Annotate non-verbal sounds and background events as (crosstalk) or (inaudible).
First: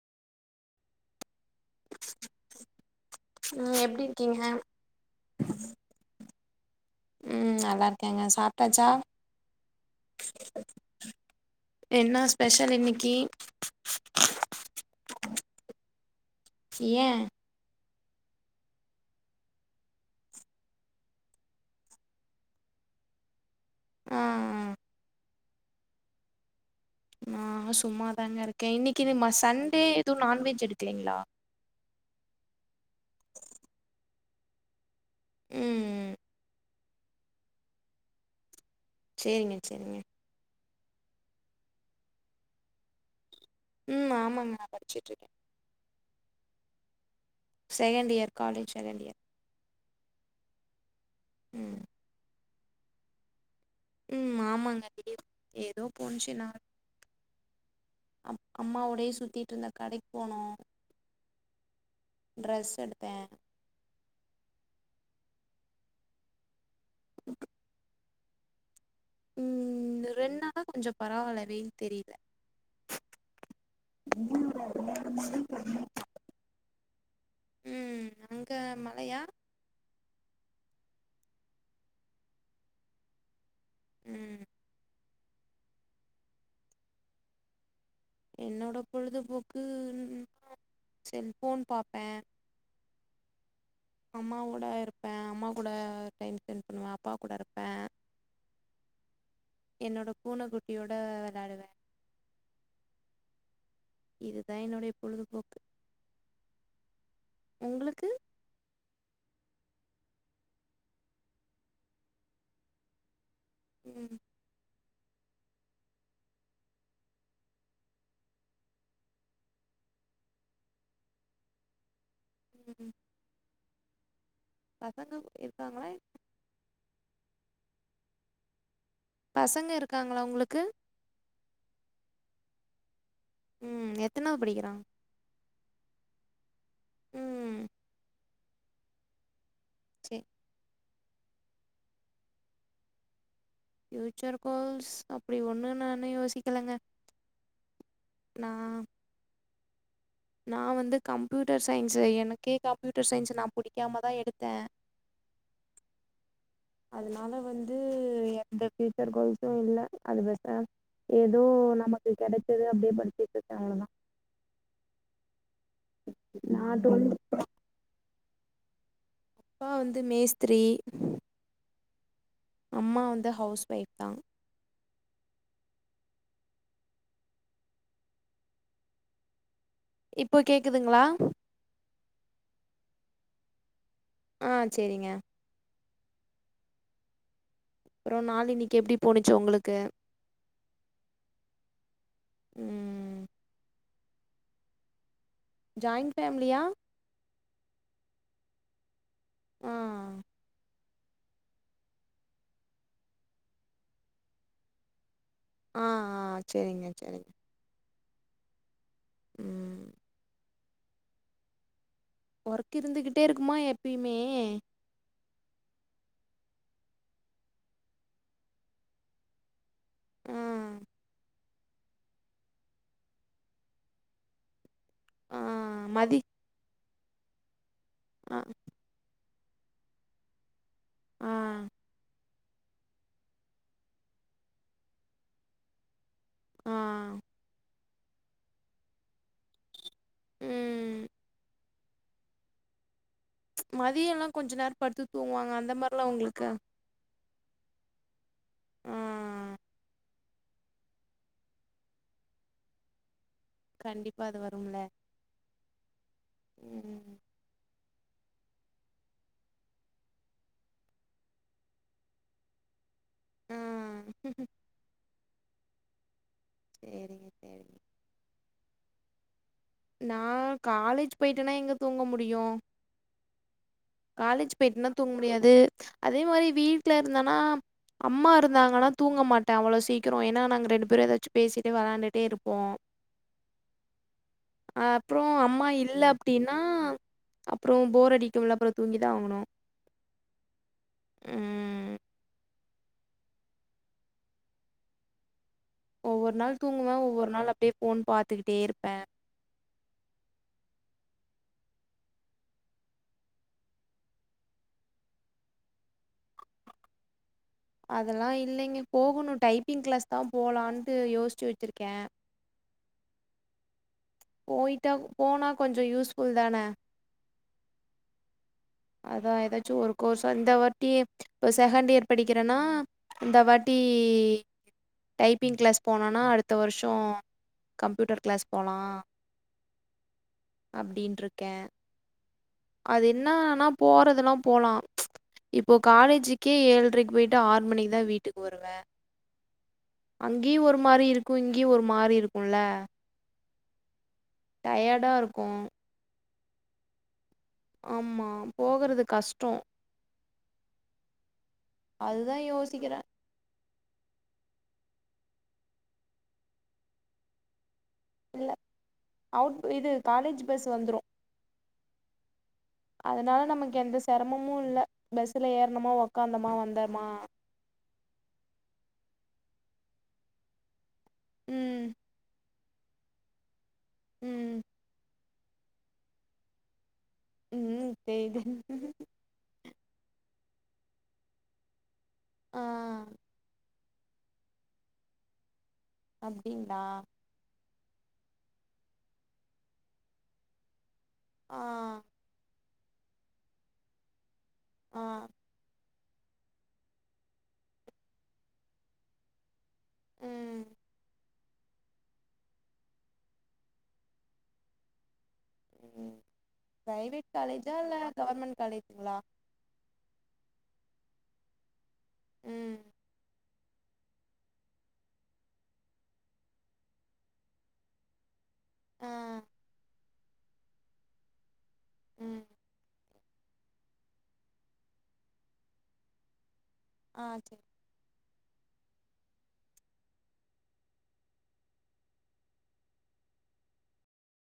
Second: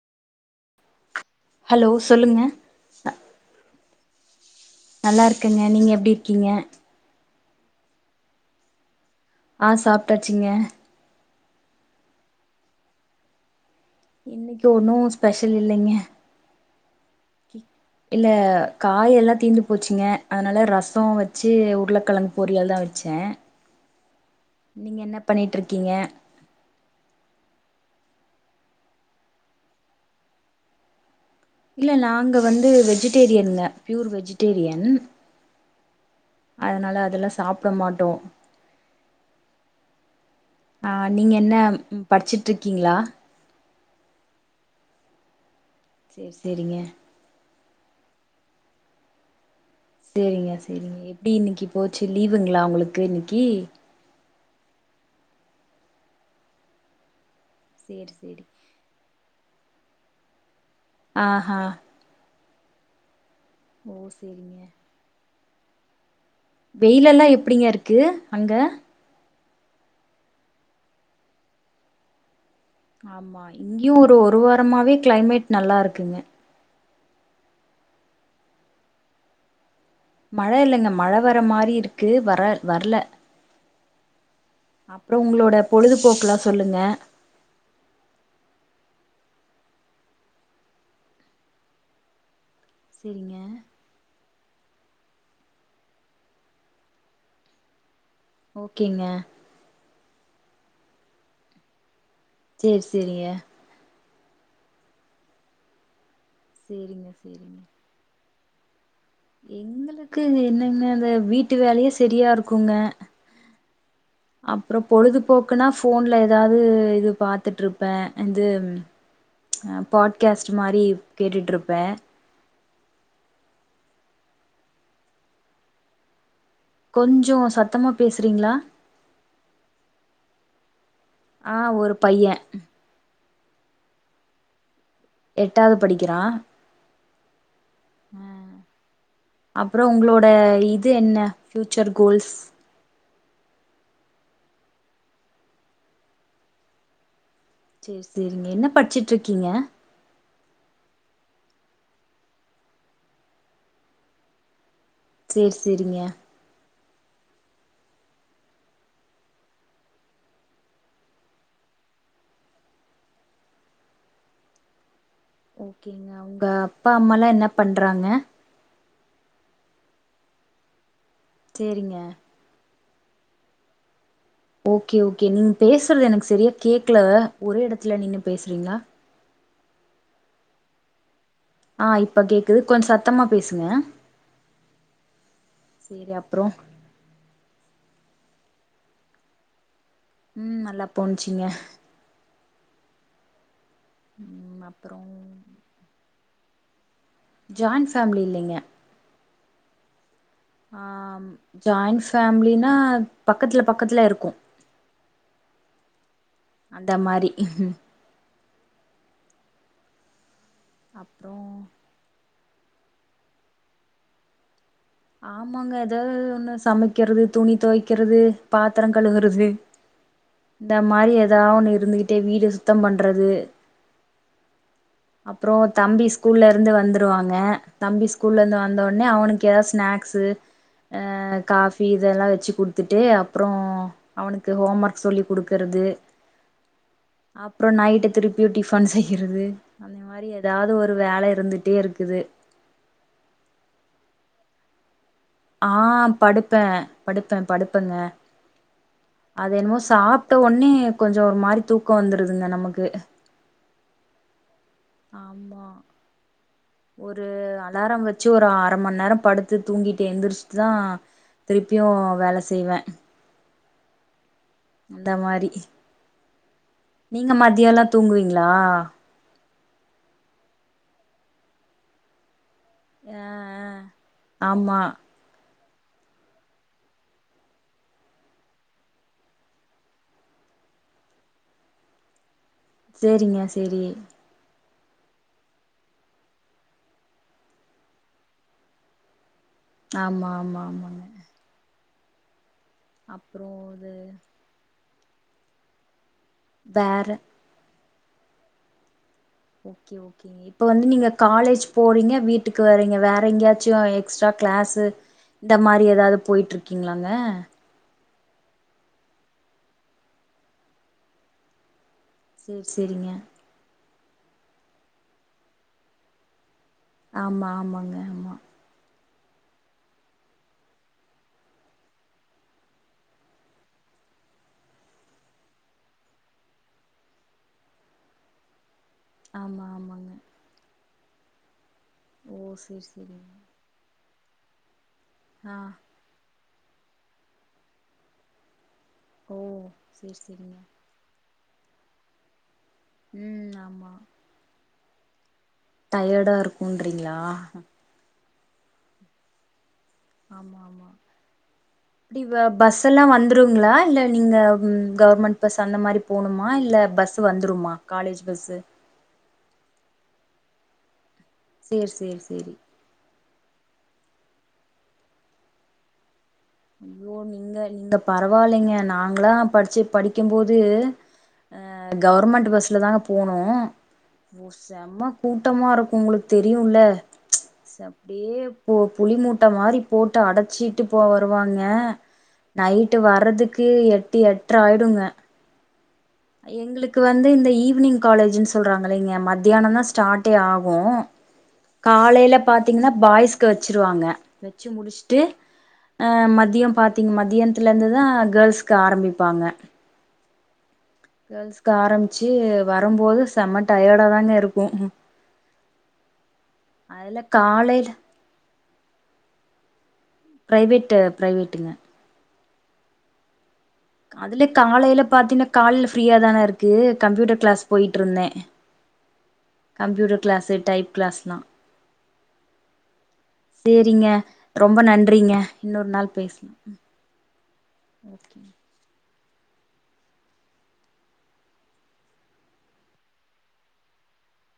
Hello சொல்லுங்க ம் எப்டி இருக்கீங்க நல்லா இருக்கேங்க நீங்க எப்டி இருக்கீங்க ம் நல்லா இருக்கேங்க சாப்ட்டாச்சா ஆ சாப்ட்டாச்சிங்க என்னா ஸ்பெஷல் இன்னிக்கி இன்னிக்கி ஒன்னூ ஸ்பெஷல் இல்லைங்க ஏ இல்ல காயெல்லா தீந்து போச்சுங்க அதனால ரசோ வச்சு உருளக்கெழங் பொரியல் தா வச்ச ஆ நீங்க என்ன பண்ணிட்ருக்கீங்க ந சும்மாதாங்க இருக்கே இன்னிக்கி ம சண்டே எதூ நான்வெஜ் எடுக்கலைங்ளா இல்ல நாங்க வந்து வெஜிடேரியன்ங்க ப்யூர் வெஜிடேரியன் ம் அதனால அதெல்லா சாப்ட மாட்டோ சேரிங்க சேரிங்க அ நீங்க என்ன படிச்சிட்டு்ர்க்கீங்களா ம் ஆமாங்க நா படிச்சிட் இருக்கே சேரி சேரிங்க second year college second year சேரிங்க சேரிங்க எப்டி இன்னைக்கு ம் போச்சு லீவுங்களா உங்களுக்கு இன்னிக்கி ம் ஆமாங்க ஏதோ போனுச்சு நா சேரி அம் சேரி அம்மா ஓடே சுத்திட்டு இருந்த கடைக் போனோ ஆஹ ட்ரெஸ் எடுத்த ஓ சேரிங்க வெயிலல்லா எப்டிங்க இருக்கு அங்க ம் இந்த ரெண்டுநாளா கொஞ்சோ பரவால்ல வெய்ல் தெரில ஆமா இங்கியு ஒரு ஒரு வாரமாவே கிளைமேட் நல்லா தெரில இருக்குங்க ம் அங்க மழயா மழ இல்லங்க மழ வர மாரி இருக்கு வர வர்ல ம் அப்றோ ஒங்ளோட பொழுதுபோக்லா சொல்லுங்க என்னோட பொழுதுபோக்கு (inaudible) செல்ஃபோன் பாப்ப சரிங்க அம்மா ஓட இருப்பே அம்மா கூட டைம் ஸ்பென்ட் பண்வ அப்பா கூட இருப்ப ஓகேங்க என்னோட பூன குட்டியோட வெளாடுவ சேர் சேரிங்க இதுதா என்னுடைய பொழுதுபோக்கு சேரிங்க சேரிங்க உங்களுக்கு எங்களுக்கு என்னங்க அந்த வீட்டு வேலயே சரியா இருக்குங்க ம் அப்றோ பொழுதுபோக்குன்னா ஃபோன்ல எதாவது இது பாத்துட்ருப்பே இது பாட்காஸ்ட்டு மாரி கேட்டுட்டு இருப்பே ம் பசங்க இருக்காங்களா கொஞ்சோ சத்தமா பேசுறீங்களா பசங்க இருக்காங்களா உங்களுக்கு ஆ ஒரு பையன் ம் எத்தனாவ படிக்கிறா எட்டாவது படிக்கிறா ம். அ அப்றோ சரி. உங்களோட இது என்ன ஃப்யூச்சர் கோல்ஸ் ஃப்யூச்சர் கோல்ஸ் அப்டி ஒண்ணு நா இன்னு யோசிக்கலங்க செரி செரிங்க என்ன படிச்சுட்டு இருக்கீங்க நா வந்து கம்ப்யூட்டர் சைன்ஸ் எனக்கே கம்ப்யூட்டர் சைன்ஸ் நா புடிக்காம தா எடுத்தே சேர் செரிங்க அதனால வந்து எந்த பியூச்சர் கோல்சும் இல்ல அது பேசேம் ஏதோ நமக்கு கெடச்சது அப்டியே படிச்சட்ருக்கே அவ்வளதா ஓகேங்க உங்க நான் அப்பா டுவெல்த் அம்மாலா என்ன பண்றாங்க அப்பா வந்து மேஸ்திரி சேரிங்க அம்மா வந்து ஹவுஸ் ஒய்ஃப் தா ஓகே ஓகே நீங்க பேசுறது எனக்கு செரியா கேக்கல ஒரே எடத்துல நின்னு பேசுறீங்களா இப்போ கேக்குதுங்களா ஆ இப்ப கேக்குது கொஞ்சோ சத்தமா பேசுங்க ஆ செரிங்க செரி அப்றோ அப்பறம் நாளை இன்னைக்கி எப்படி போணிச்சு உங்களுக்கு ம் நல்லா போணுச்சிங்க ம் ம் அப்றோ ஜாயிண்ட் ஃபேமிலியா ஜாயின் ஃபேமிலி இல்லங்க ஆ ஆ ஜாயிண்ட் ஃபேமிலினா பக்கத்துல பக்கத்துல இருக்கோ ஆ ஆ சரிங்க அந்த மாரி சரிங்க ம் அப்றோ ஒர்க் இருந்துகிட்டே இருக்குமா எப்பயுமே ஆமாங்க எதாது ஒண்ணு சமைக்கிறது துணி தொவைக்கிறது பாத்ரம் கழுவுறது ஆ இந்த மாரி ஏதா ஒன்னு இருந்துகிட்டே வீடு சுத்தம் பண்றது ஆ அப்றோ தம்பி மதி ஸ்கூல்ல இருந்து வந்துருவாங்க தம்பி ஆ ஸ்கூல்ல இருந்து வந்தவுனே அவனுக்கு எதா ஸ் ஸ்நாக்ஸு ஆ காஃபி இதெல்லா வெச்சு குடு த்துட்டு அப்றோ அவனுக்கு ஹோம் ஒர்க் சொல்லி குடுக்குறது ஆ அப்றோ நைட்டு திருப்பியு டிஃபன் செய்யறது அந்த மாரி எதாவது ஒரு ம் வேல இருந்துட்டே இருக்குது மதியம் எல்லாம் கொஞ்சம் நேரம் படுத்து தூங்குவாங்க அந்த மாரி எல்லாம் உங்களுக்கு படுப்பேன் படுப்பேங்க ஆ அது என்னமோ சாப்ட்ட ஒன்னே கொஞ்சோ ஒரு மாரி தூக்கோ வந்துருதுங்க நமக்கு கண்டிப்பா அது வரும்ல ஆமா ஒ ம் ரு அலாரம் வச்சு ஒரு அர மண் நேரம் படுத்து தூங்கிட்டு எந்திரிச்சிட்தா திருப்பியு வேல செய்வே அ அந்த மாரி சேரிங்க நீங்க சேரிங்க மதியல்லா தூங்குவீங்களா நா காலேஜ் போய்ட்டேனா எங்க தூங்க முடியு ஆ ஆ காலேஜ் ஆமா போய்ட்னா தூங் முடியாது அதே மாரி வீட்ல இருந்தனா அம்மா இருந்தாங்கன்னா தூங்க மாட்ட அவ்வளோ சீக்கிரோ ஏன்னா நாங்க ரெண்டு பேரு எதாச்சும பேசிட்டே வெளாண்டுட்டே இருப்போ சேரிங்க சேரி அ அப்றோ அம்மா இல்ல அப்டின்னா அப்றோ போர் அடிக்கும்ல அப்றோ தூங்கி தா ஆகணு ஆமா ஆமா ஆமாங்க ம் அப்றோ அது ஒவ்வொரு நாள் தூங்குவ வேற ஒவ்வொரு நாள் அப்டியே போன் பாத்துகிட்டே இருப்பே ஓகே ஓகே இப்ப வந்து நீங்க காலேஜ் போறீங்க வீட்டுக்கு வரீங்க வேற எங்கேயாச்சு எக்ஸ்ட்ரா கிளாஸ்சு இந்த மாரி எதாவது போயிட்ருக்கீங்களாங்க அதெல்லா இல்லிங்க போகணு டைப்பிங் கிளாஸ் தா போலான்ட்டு யோஸ்ச்சு வச்சுருக்கே சேர் செரிங்க போயிட்டா போனா கொஞ்ச யூஸ்ஃபுல் தானே ஆமா ஆமாங்க ஆமா அதா எதாச்சு ஒரு கோர்சா இந்த வாட்டி இப்ப செகண்ட் இயர் படிக்கிறேன்னா இந்த வாட்டி டைப்பிங் கிளாஸ் போனோனா அடுத்த வர்ஷோ கம்ப்யூட்டர் கிளாஸ் போலா ஆமாம் ஆமாங்க அப்டின்ருக்கே ஓ செ அது என்ன ஆனா போறதுல்லா போலா ஆ இப்போ காலேஜிக் கே ஏழ்ரைக் போயிட்டு ஆற் மணிக் தா வீட்டுக் வருவே ஓ சேரி சேரிங்க அங்கியு ஒரு மாரி இருக்கு இங்கியு ஒரு மாரி இருக்குல்ல ம் ஆமா டயடா இருக்கு டயடா இருக்குன்றிங்களா ஆமா போகறது கஷ்டோ ஆமா ஆமா ப்டி அ அதுதான் பஸ் யோசிக்கிறேன். எல்லா வந்துருங்லா இல்ல நீங்க ம் கவர்மெண்ட் பஸ் அந்த மாரி போணும்மா இல்ல பஸ்ஸூ வந்துரும்மா காலேஜ் இல்ல பஸ்ஸு அவுட் இது காலேஜ் பஸ் வந்துரு சேர் சேர் சேரி அதனால நமக்கு எந்த செரமமு இல்ல பஸ்ல ஏற்னமோ உக்காந்தமா ஐயோ நீங்க நீங்க பரவாயில்லைங்க நாங்களா படிச்சு படிக்கும்போது ஆ ம் கவர்மெண்ட் பஸ்ல தாங்க போன்னு ஓ ம் செம்ம கூட்டமா இருக்கு உங்களுக்கு தெரியுல்ல ம் சப்டியே தெரிது போ புலி மூட்ட மாரி போட்டு அடச்சிட்டு போ வருவாங்க ஆ நைட்டு வர்றதுக்கு எட்டு எட் திராயிடுங்க அப்டிங்களா எங்களுக்கு வந்து இந்த ஈவினிங் காலேஜ்ன்னு சொல்றாங்கலைங்க மத்தியானந்தா ஸ்டார்டே ஆகு ஆ காலேல பாத்தீங்ன்னா பாய்ஸ்க்கு வச்சுருவாங்க வச்சு ஆ முடுச்ட்டு அ மதியம் பாத்தீங்க மதியானத்துல இருந்து தா கேர்ள்ஸ்க்கு ஆரம்பிப்பாங்க ம் கேர்ள்ஸ்க்கு ஆரம்பிச்சு வரும்போது செம்ம டயடா தாங்க இருக்கு ம் அதல பிரைவேட் காலேஜா காலையில இல்ல கவர்மெண்ட் காலேஜுங்களா ப்ரைவேட்டு ப்ரைவேட்டுங்க ம் அதுலே காலையில பாத்தீங்ன்னா காலைல ஃப்ரீயா தானே இருக்கு கம்ப்யூட்டர் கிளாஸ் போயிட்டு இருந்தே ஆ கம்ப்யூட்டர் கிளாஸு டைப் கிளாஸ்லா ம் சேரிங்க ரொம்ப நன்றிங்க இன்னொரு நாள் பேசு ஆ செரி ஓகே